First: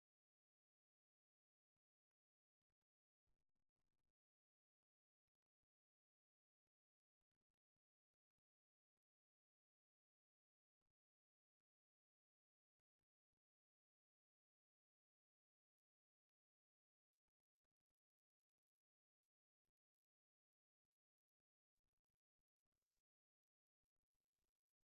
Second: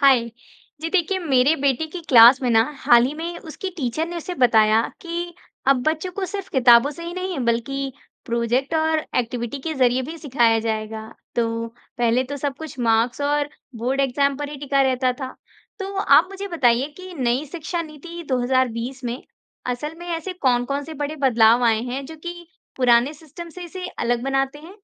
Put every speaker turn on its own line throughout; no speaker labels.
हाय। जी, देखिए मेरे बेटे की क्लास में ना हाल ही में उसकी टीचर ने उसे बताया कि अब बच्चों को सिर्फ किताबों से ही नहीं बल्कि प्रोजेक्ट और एक्टिविटी के जरिए भी सिखाया जाएगा। तो पहले तो सब कुछ मार्क्स और बोर्ड एग्जाम पर ही टिका रहता था। तो आप मुझे बताइए कि नई शिक्षा नीति 2020 में असल में ऐसे कौन-कौन से बड़े बदलाव आए हैं जो कि पुराने सिस्टम से इसे अलग बनाते हैं?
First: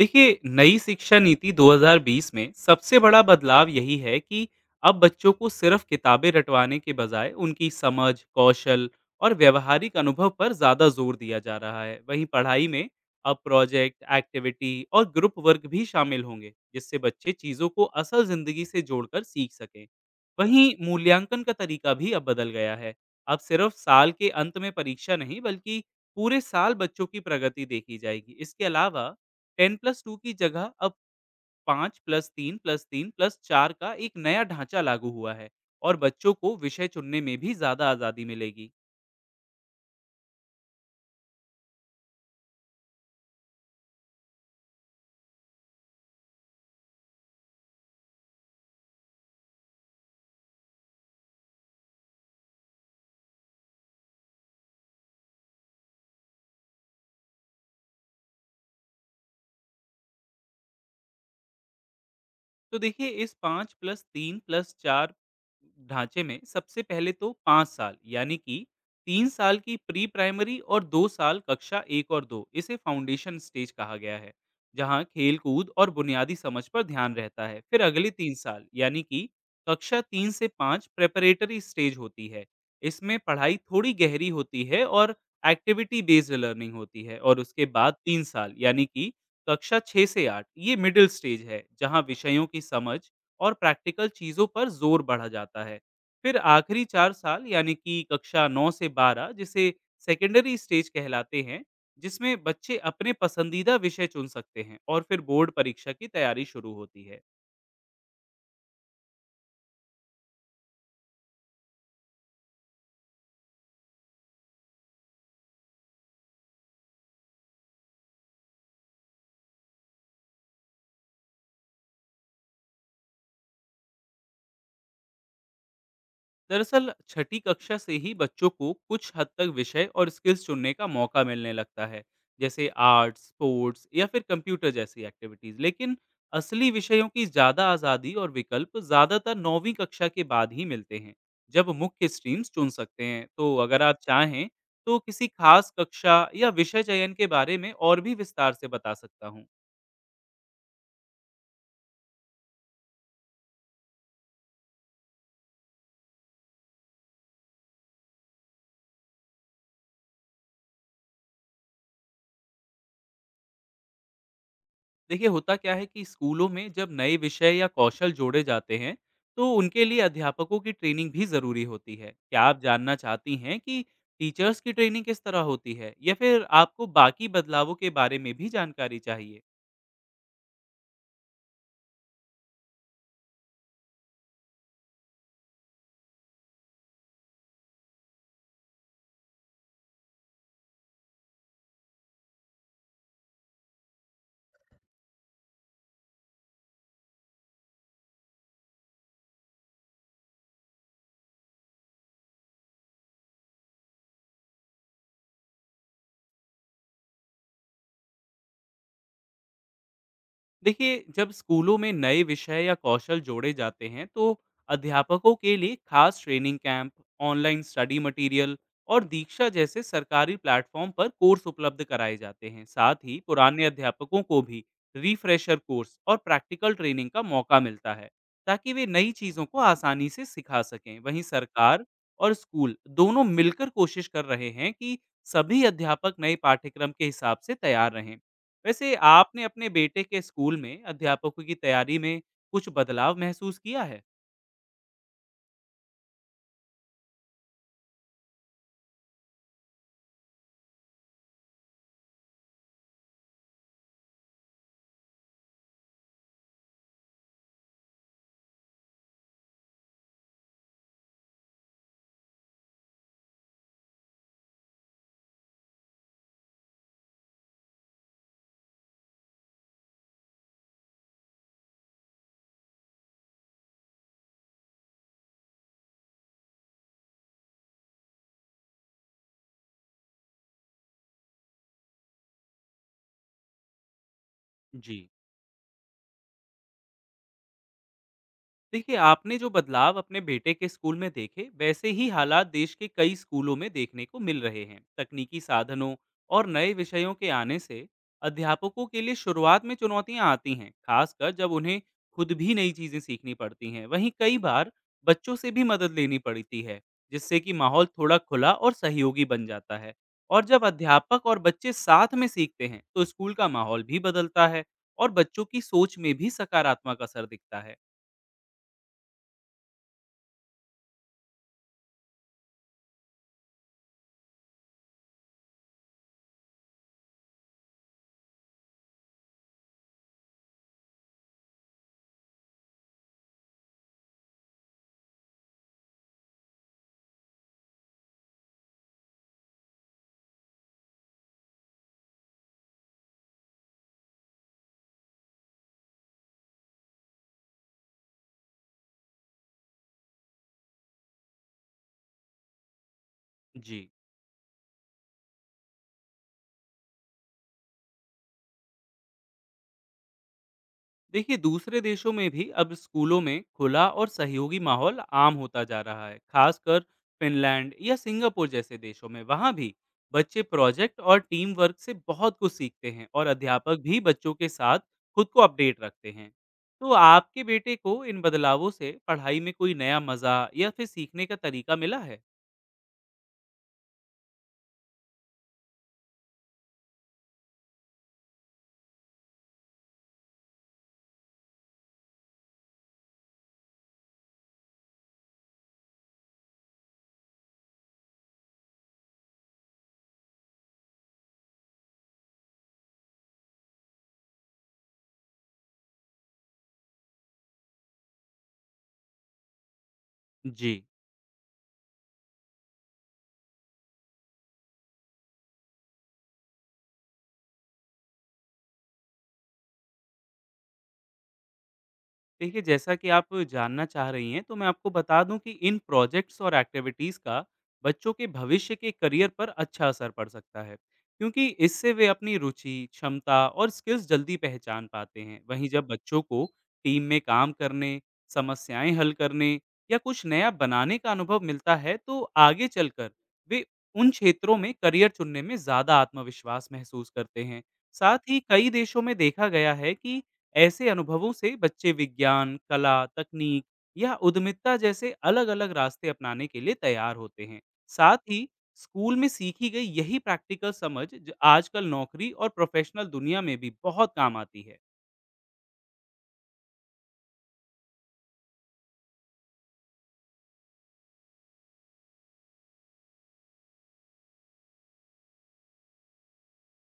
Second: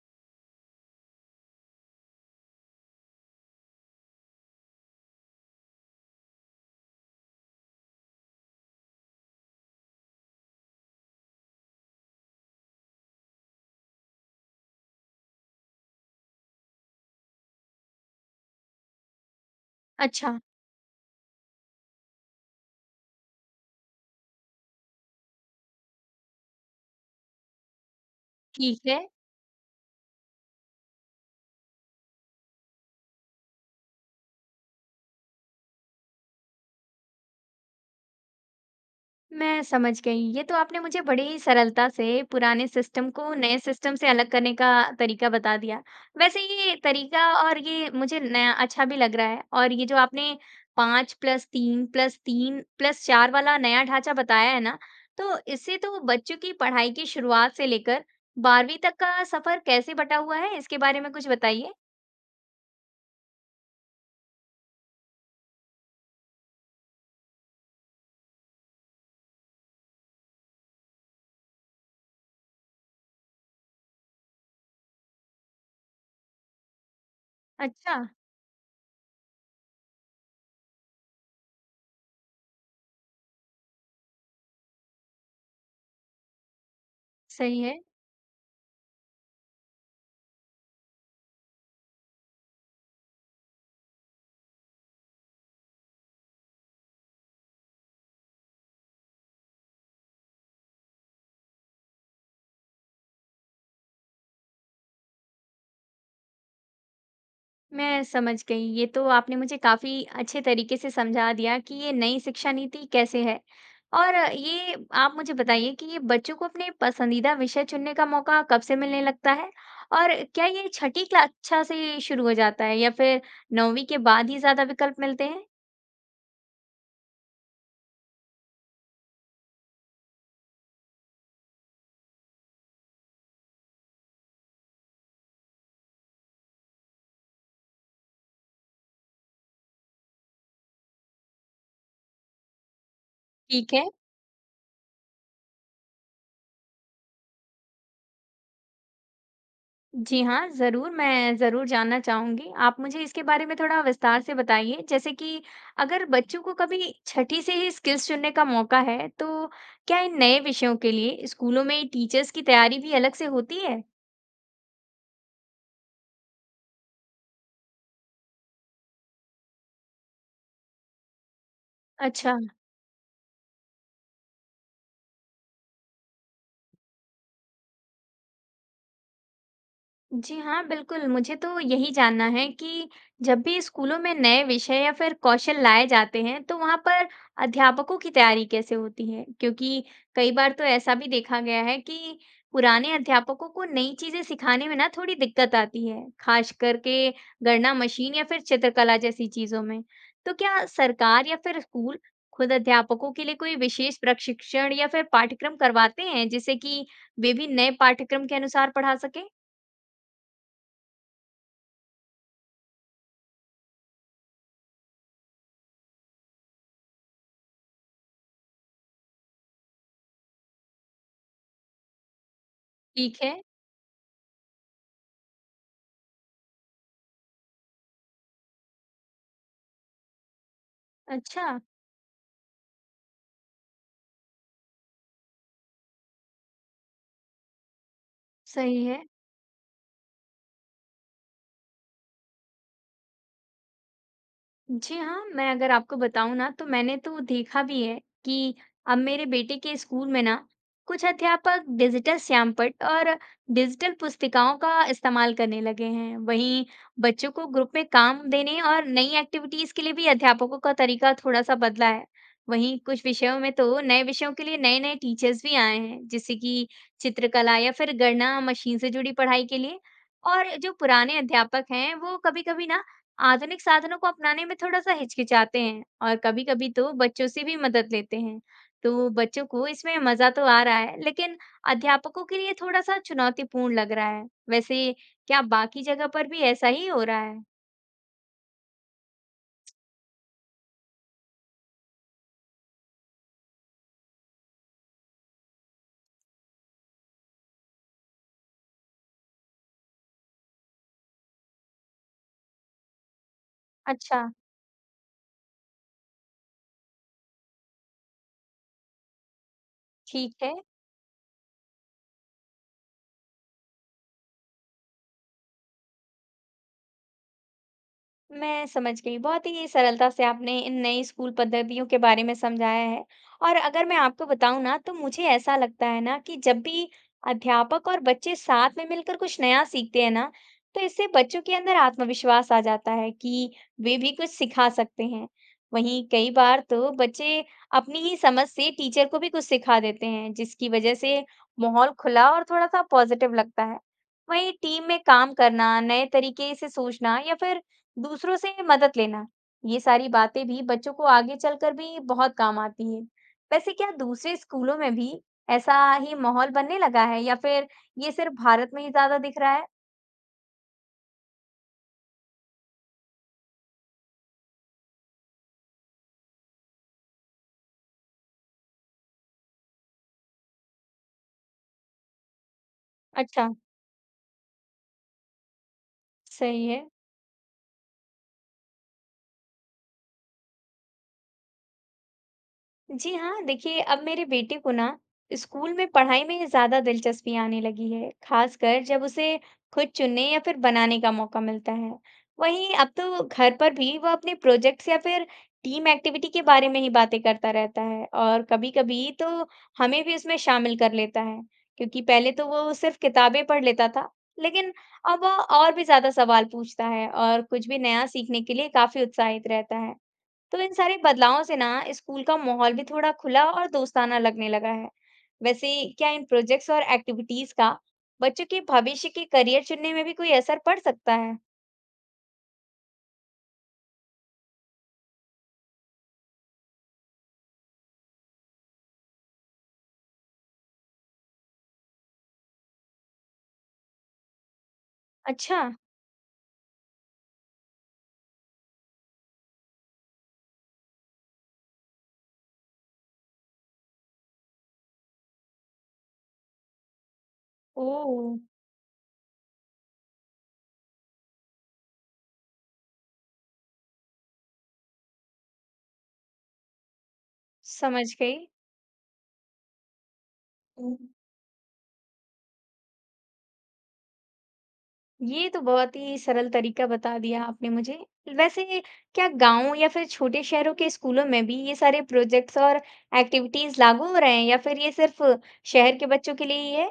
देखिए, नई शिक्षा नीति 2020 में सबसे बड़ा बदलाव यही है कि अब बच्चों को सिर्फ किताबें रटवाने के बजाय उनकी समझ, कौशल और व्यवहारिक अनुभव पर ज़्यादा जोर दिया जा रहा है। वहीं पढ़ाई में अब प्रोजेक्ट, एक्टिविटी और ग्रुप वर्क भी शामिल होंगे, जिससे बच्चे चीज़ों को असल ज़िंदगी से जोड़कर सीख सकें।
अच्छा।
वहीं मूल्यांकन का तरीका भी अब बदल गया है। अब सिर्फ साल के अंत में परीक्षा नहीं, बल्कि पूरे साल बच्चों की प्रगति देखी जाएगी। इसके
ठीक है।
अलावा 10 प्लस 2 की जगह अब 5 प्लस 3 प्लस 3 प्लस 4 का एक नया ढांचा लागू हुआ है, और बच्चों को विषय चुनने में भी ज्यादा आजादी मिलेगी।
मैं समझ गई। ये तो आपने मुझे बड़ी ही सरलता से पुराने सिस्टम को नए सिस्टम से अलग करने का तरीका बता दिया। वैसे ये तरीका और ये मुझे नया अच्छा भी लग रहा है, और ये जो आपने 5 प्लस 3 प्लस 3 प्लस 4 वाला नया ढांचा बताया है ना, तो इससे तो बच्चों की पढ़ाई की शुरुआत से लेकर 12वीं तक का सफ़र कैसे बटा हुआ है, इसके बारे में कुछ बताइए?
तो देखिए, इस 5 प्लस 3 प्लस 4 ढांचे में सबसे पहले तो 5 साल, यानी कि 3 साल की प्री प्राइमरी और 2 साल कक्षा 1 और 2, इसे फाउंडेशन स्टेज कहा गया है, जहां खेल कूद और बुनियादी समझ पर ध्यान रहता है। फिर
अच्छा,
अगले 3 साल, यानी कि कक्षा 3 से 5, प्रेपरेटरी स्टेज होती है। इसमें पढ़ाई थोड़ी गहरी होती है और एक्टिविटी बेस्ड लर्निंग होती है। और
सही
उसके
है।
बाद 3 साल, यानी कि कक्षा 6 से 8, ये मिडिल स्टेज है, जहां विषयों की समझ और प्रैक्टिकल चीजों पर जोर बढ़ा जाता है। फिर आखिरी चार साल, यानी कि कक्षा 9 से 12, जिसे सेकेंडरी स्टेज कहलाते हैं, जिसमें बच्चे अपने पसंदीदा विषय चुन सकते हैं और फिर बोर्ड परीक्षा की तैयारी शुरू होती है।
मैं समझ गई। ये तो आपने मुझे काफ़ी अच्छे तरीके से समझा दिया कि ये नई शिक्षा नीति कैसे है। और ये, आप मुझे बताइए कि ये बच्चों को अपने पसंदीदा विषय चुनने का मौका कब से मिलने लगता है? और क्या ये छठी कक्षा से शुरू हो जाता है या फिर 9वीं के बाद ही ज़्यादा विकल्प मिलते हैं?
दरअसल छठी कक्षा से ही बच्चों को कुछ हद तक विषय और स्किल्स चुनने का मौका मिलने लगता है, जैसे आर्ट्स, स्पोर्ट्स या फिर कंप्यूटर जैसी एक्टिविटीज। लेकिन असली विषयों की ज्यादा आज़ादी और विकल्प ज्यादातर नौवीं कक्षा के बाद ही मिलते हैं, जब मुख्य स्ट्रीम्स चुन सकते हैं। तो
ठीक
अगर
है।
आप चाहें तो किसी खास कक्षा या विषय चयन के बारे में और भी विस्तार से बता सकता हूँ।
जी हाँ, ज़रूर, मैं ज़रूर जानना चाहूँगी। आप मुझे इसके बारे में थोड़ा विस्तार से बताइए, जैसे कि अगर बच्चों को कभी छठी से ही स्किल्स चुनने का मौका है, तो क्या इन नए विषयों के लिए स्कूलों में टीचर्स की तैयारी भी अलग से होती है?
देखिए, होता क्या है कि स्कूलों में जब नए विषय या कौशल जोड़े जाते हैं, तो उनके लिए अध्यापकों की ट्रेनिंग भी ज़रूरी होती है।
अच्छा।
क्या आप जानना चाहती हैं कि टीचर्स की ट्रेनिंग किस तरह होती है, या फिर आपको बाकी बदलावों के बारे में भी जानकारी चाहिए?
जी हाँ, बिल्कुल। मुझे तो यही जानना है कि जब भी स्कूलों में नए विषय या फिर कौशल लाए जाते हैं, तो वहाँ पर अध्यापकों की तैयारी कैसे होती है? क्योंकि कई बार तो ऐसा भी देखा गया है कि पुराने अध्यापकों को नई चीज़ें सिखाने में ना थोड़ी दिक्कत आती है, खास करके गणना मशीन या फिर चित्रकला जैसी चीज़ों में। तो क्या सरकार या फिर स्कूल खुद अध्यापकों के लिए कोई विशेष प्रशिक्षण या फिर पाठ्यक्रम करवाते हैं, जिससे कि वे भी नए पाठ्यक्रम के अनुसार पढ़ा सकें?
देखिए, जब स्कूलों में नए विषय या कौशल जोड़े जाते हैं, तो अध्यापकों के लिए खास training camp, online study material और दीक्षा जैसे सरकारी प्लेटफॉर्म पर कोर्स उपलब्ध कराए जाते हैं। साथ
ठीक
ही
है।
पुराने अध्यापकों को भी रिफ्रेशर कोर्स और प्रैक्टिकल ट्रेनिंग का मौका मिलता है, ताकि वे नई चीज़ों को आसानी से सिखा सकें। वहीं
अच्छा,
सरकार और स्कूल दोनों मिलकर कोशिश कर रहे हैं कि सभी अध्यापक नए पाठ्यक्रम के हिसाब से तैयार रहें।
सही
वैसे
है।
आपने अपने बेटे के स्कूल में अध्यापकों की तैयारी में कुछ बदलाव महसूस किया है?
जी हाँ, मैं अगर आपको बताऊँ ना तो मैंने तो देखा भी है कि अब मेरे बेटे के स्कूल में ना कुछ अध्यापक डिजिटल श्यामपट्ट और डिजिटल पुस्तिकाओं का इस्तेमाल करने लगे हैं। वहीं बच्चों को ग्रुप में काम देने और नई एक्टिविटीज के लिए भी अध्यापकों का तरीका थोड़ा सा बदला है। वहीं कुछ विषयों में तो नए विषयों के लिए नए-नए टीचर्स भी आए हैं, जैसे कि चित्रकला या फिर गणना मशीन से जुड़ी पढ़ाई के लिए। और जो पुराने अध्यापक हैं, वो कभी-कभी ना आधुनिक साधनों को अपनाने में थोड़ा-सा हिचकिचाते हैं, और कभी-कभी तो बच्चों से भी मदद लेते हैं। तो बच्चों को इसमें मज़ा तो आ रहा है, लेकिन अध्यापकों के लिए थोड़ा-सा चुनौतीपूर्ण लग रहा है। वैसे
जी।
क्या बाकी जगह पर भी ऐसा ही हो रहा है?
देखिए, आपने जो बदलाव अपने बेटे के स्कूल में देखे, वैसे ही हालात देश के कई स्कूलों में देखने को मिल रहे हैं। तकनीकी साधनों और नए विषयों के आने से अध्यापकों के लिए शुरुआत में चुनौतियां आती हैं, खासकर जब उन्हें खुद भी नई चीजें सीखनी पड़ती हैं। वहीं
अच्छा,
कई बार बच्चों से भी मदद लेनी पड़ती है, जिससे कि माहौल थोड़ा खुला और सहयोगी बन जाता है।
ठीक
और
है।
जब अध्यापक और बच्चे साथ में सीखते हैं, तो स्कूल का माहौल भी बदलता है और बच्चों की सोच में भी सकारात्मक असर दिखता है।
मैं समझ गई। बहुत ही सरलता से आपने इन नई स्कूल पद्धतियों के बारे में समझाया है। और अगर मैं आपको बताऊँ ना तो मुझे ऐसा लगता है ना कि जब भी अध्यापक और बच्चे साथ में मिलकर कुछ नया सीखते हैं ना, तो इससे बच्चों के अंदर आत्मविश्वास आ जाता है कि वे भी कुछ सिखा सकते हैं। वहीं कई बार तो बच्चे अपनी ही समझ से टीचर को भी कुछ सिखा देते हैं, जिसकी वजह से माहौल खुला और थोड़ा सा पॉजिटिव लगता है। वहीं टीम में काम करना, नए तरीके से सोचना या फिर दूसरों से मदद लेना, ये सारी बातें भी बच्चों को आगे चलकर भी बहुत काम आती है वैसे
जी।
क्या दूसरे स्कूलों में भी ऐसा ही माहौल बनने लगा है, या फिर ये सिर्फ भारत में ही ज्यादा दिख रहा है?
देखिए, दूसरे देशों में भी अब स्कूलों में खुला और सहयोगी माहौल आम होता जा रहा है, खासकर फिनलैंड या सिंगापुर जैसे देशों में। वहाँ भी बच्चे प्रोजेक्ट और टीम वर्क से बहुत कुछ सीखते हैं, और
अच्छा,
अध्यापक भी बच्चों के साथ खुद को अपडेट रखते हैं।
सही है।
तो आपके बेटे को इन बदलावों से पढ़ाई में कोई नया मज़ा या फिर सीखने का तरीका मिला है?
जी हाँ, देखिए अब मेरे बेटे को ना स्कूल में पढ़ाई में ज़्यादा दिलचस्पी आने लगी है, खासकर जब उसे खुद चुनने या फिर बनाने का मौका मिलता है। वहीं अब तो घर पर भी वह अपने प्रोजेक्ट्स या फिर टीम एक्टिविटी के बारे में ही बातें करता रहता है, और कभी-कभी तो हमें भी उसमें शामिल कर लेता है, क्योंकि पहले तो वो सिर्फ किताबें पढ़ लेता था, लेकिन अब वह और भी ज़्यादा सवाल पूछता है और कुछ भी नया सीखने के लिए काफ़ी उत्साहित रहता है। तो
जी।
इन सारे बदलावों से ना स्कूल का माहौल भी थोड़ा खुला और दोस्ताना लगने लगा है। वैसे क्या इन प्रोजेक्ट्स और एक्टिविटीज का बच्चों के भविष्य के करियर चुनने में भी कोई असर पड़ सकता है?
देखिए, जैसा कि आप जानना चाह रही हैं, तो मैं आपको बता दूं कि इन प्रोजेक्ट्स और एक्टिविटीज़ का बच्चों के भविष्य के करियर पर अच्छा असर पड़ सकता है, क्योंकि इससे वे अपनी रुचि, क्षमता और स्किल्स जल्दी पहचान पाते हैं।
अच्छा,
वहीं जब बच्चों को टीम में काम करने, समस्याएं हल करने या कुछ नया बनाने का अनुभव मिलता है, तो आगे चलकर वे उन क्षेत्रों में करियर चुनने में ज़्यादा आत्मविश्वास महसूस करते हैं। साथ ही
ओ,
कई देशों में देखा गया है कि ऐसे अनुभवों से बच्चे विज्ञान, कला, तकनीक या उद्यमिता जैसे अलग-अलग रास्ते अपनाने के लिए तैयार होते हैं।
समझ
साथ
गई।
ही स्कूल में सीखी गई यही प्रैक्टिकल
हम्म।
समझ आजकल नौकरी और प्रोफेशनल दुनिया में भी बहुत काम आती है।
ये तो बहुत ही सरल तरीका बता दिया आपने मुझे। वैसे क्या गांव या फिर छोटे शहरों के स्कूलों में भी ये सारे प्रोजेक्ट्स और एक्टिविटीज लागू हो रहे हैं, या फिर ये सिर्फ शहर के बच्चों के लिए ही है?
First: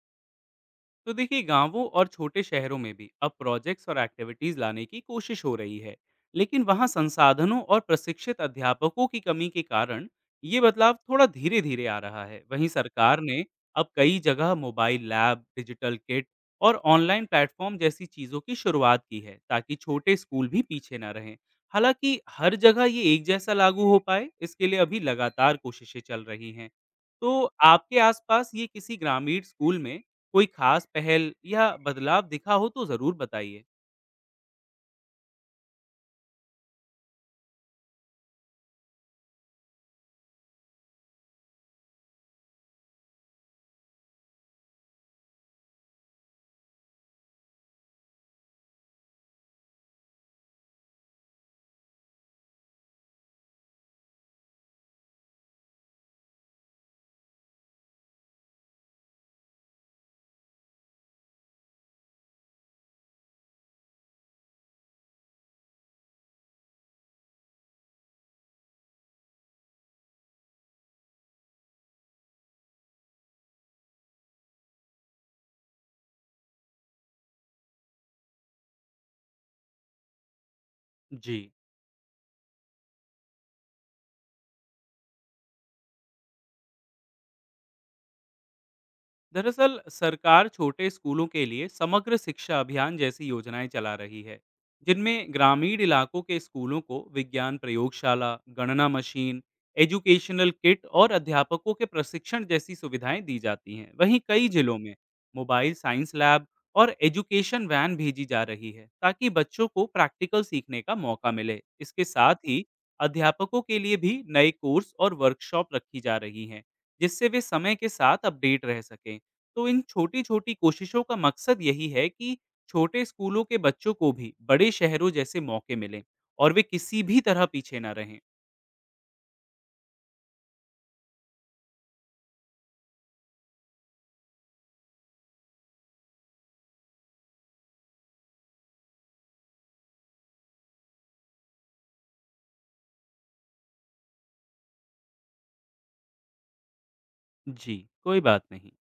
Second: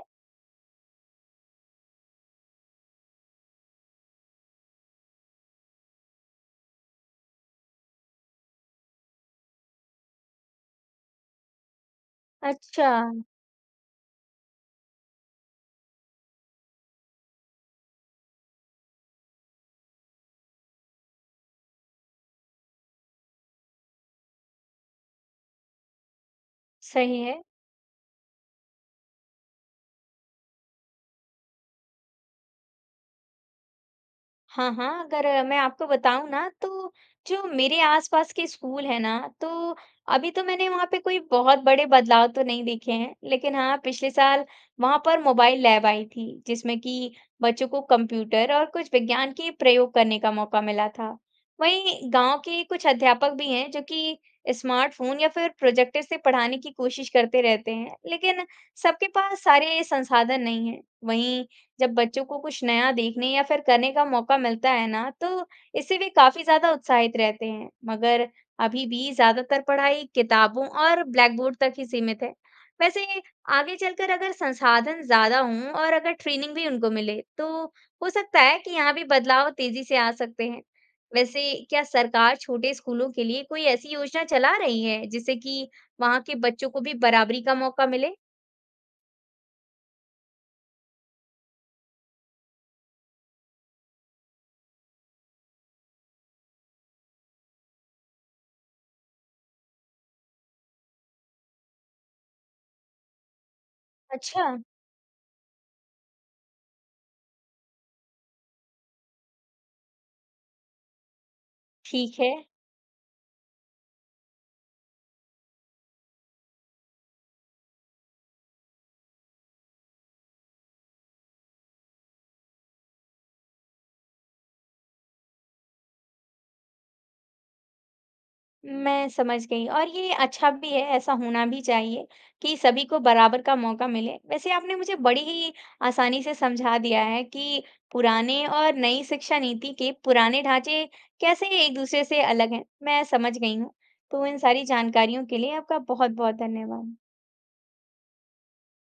तो देखिए, गांवों और छोटे शहरों में भी अब प्रोजेक्ट्स और एक्टिविटीज लाने की कोशिश हो रही है, लेकिन वहां संसाधनों और प्रशिक्षित अध्यापकों की कमी के कारण ये बदलाव थोड़ा धीरे धीरे आ रहा है। वहीं
अच्छा,
सरकार ने अब कई जगह मोबाइल लैब, डिजिटल किट और ऑनलाइन प्लेटफॉर्म जैसी चीज़ों की शुरुआत की है, ताकि छोटे स्कूल भी पीछे न रहें। हालांकि हर जगह ये एक जैसा लागू हो पाए, इसके लिए अभी लगातार कोशिशें चल रही हैं।
सही
तो
है।
आपके आसपास ये किसी ग्रामीण स्कूल में कोई खास पहल या बदलाव दिखा हो, तो ज़रूर बताइए।
हाँ, हाँ, अगर मैं आपको बताऊँ ना, तो जो मेरे आस-पास के स्कूल हैं ना, तो अभी तो मैंने वहाँ पे कोई बहुत बड़े बदलाव तो नहीं देखे हैं। लेकिन हाँ, पिछले साल वहाँ पर मोबाइल लैब आई थी, जिसमें कि बच्चों को कंप्यूटर और कुछ विज्ञान के प्रयोग करने का मौका मिला था। वहीं गाँव के कुछ अध्यापक भी हैं, जो कि स्मार्टफ़ोन या फिर प्रोजेक्टर से पढ़ाने की कोशिश करते रहते हैं, लेकिन सबके पास सारे संसाधन नहीं हैं। वहीं जब बच्चों को कुछ नया देखने या फिर करने का मौका मिलता है ना, तो इससे वे काफ़ी ज़्यादा उत्साहित रहते हैं। मगर अभी भी ज़्यादातर पढ़ाई किताबों और ब्लैकबोर्ड तक ही सीमित है। वैसे आगे चलकर अगर संसाधन ज़्यादा हों और अगर ट्रेनिंग भी उनको मिले, तो हो सकता है कि यहाँ भी बदलाव तेज़ी से आ सकते हैं।
जी।
वैसे क्या सरकार छोटे स्कूलों के लिए कोई ऐसी योजना चला रही है, जिससे कि वहाँ के बच्चों को भी बराबरी का मौका मिले?
दरअसल सरकार छोटे स्कूलों के लिए समग्र शिक्षा अभियान जैसी योजनाएं चला रही है, जिनमें ग्रामीण इलाकों के स्कूलों को विज्ञान प्रयोगशाला, गणना मशीन, एजुकेशनल किट और अध्यापकों के प्रशिक्षण जैसी सुविधाएं दी जाती हैं। वहीं
अच्छा,
कई जिलों में मोबाइल साइंस लैब और एजुकेशन वैन भेजी जा रही है, ताकि बच्चों को प्रैक्टिकल सीखने का मौका मिले। इसके
ठीक है।
साथ ही अध्यापकों के लिए भी नए कोर्स और वर्कशॉप रखी जा रही हैं, जिससे वे समय के साथ अपडेट रह सकें। तो इन छोटी-छोटी कोशिशों का मकसद यही है कि छोटे स्कूलों के बच्चों को भी बड़े शहरों जैसे मौके मिलें और वे किसी भी तरह पीछे ना रहें।
मैं समझ गई, और ये अच्छा भी है, ऐसा होना भी चाहिए कि सभी को बराबर का मौका मिले। वैसे आपने मुझे बड़ी ही आसानी से समझा दिया है कि पुराने और नई शिक्षा नीति के पुराने ढांचे कैसे एक दूसरे से अलग हैं। मैं समझ गई हूँ, तो इन सारी जानकारियों के लिए आपका बहुत बहुत धन्यवाद।
जी, कोई बात नहीं।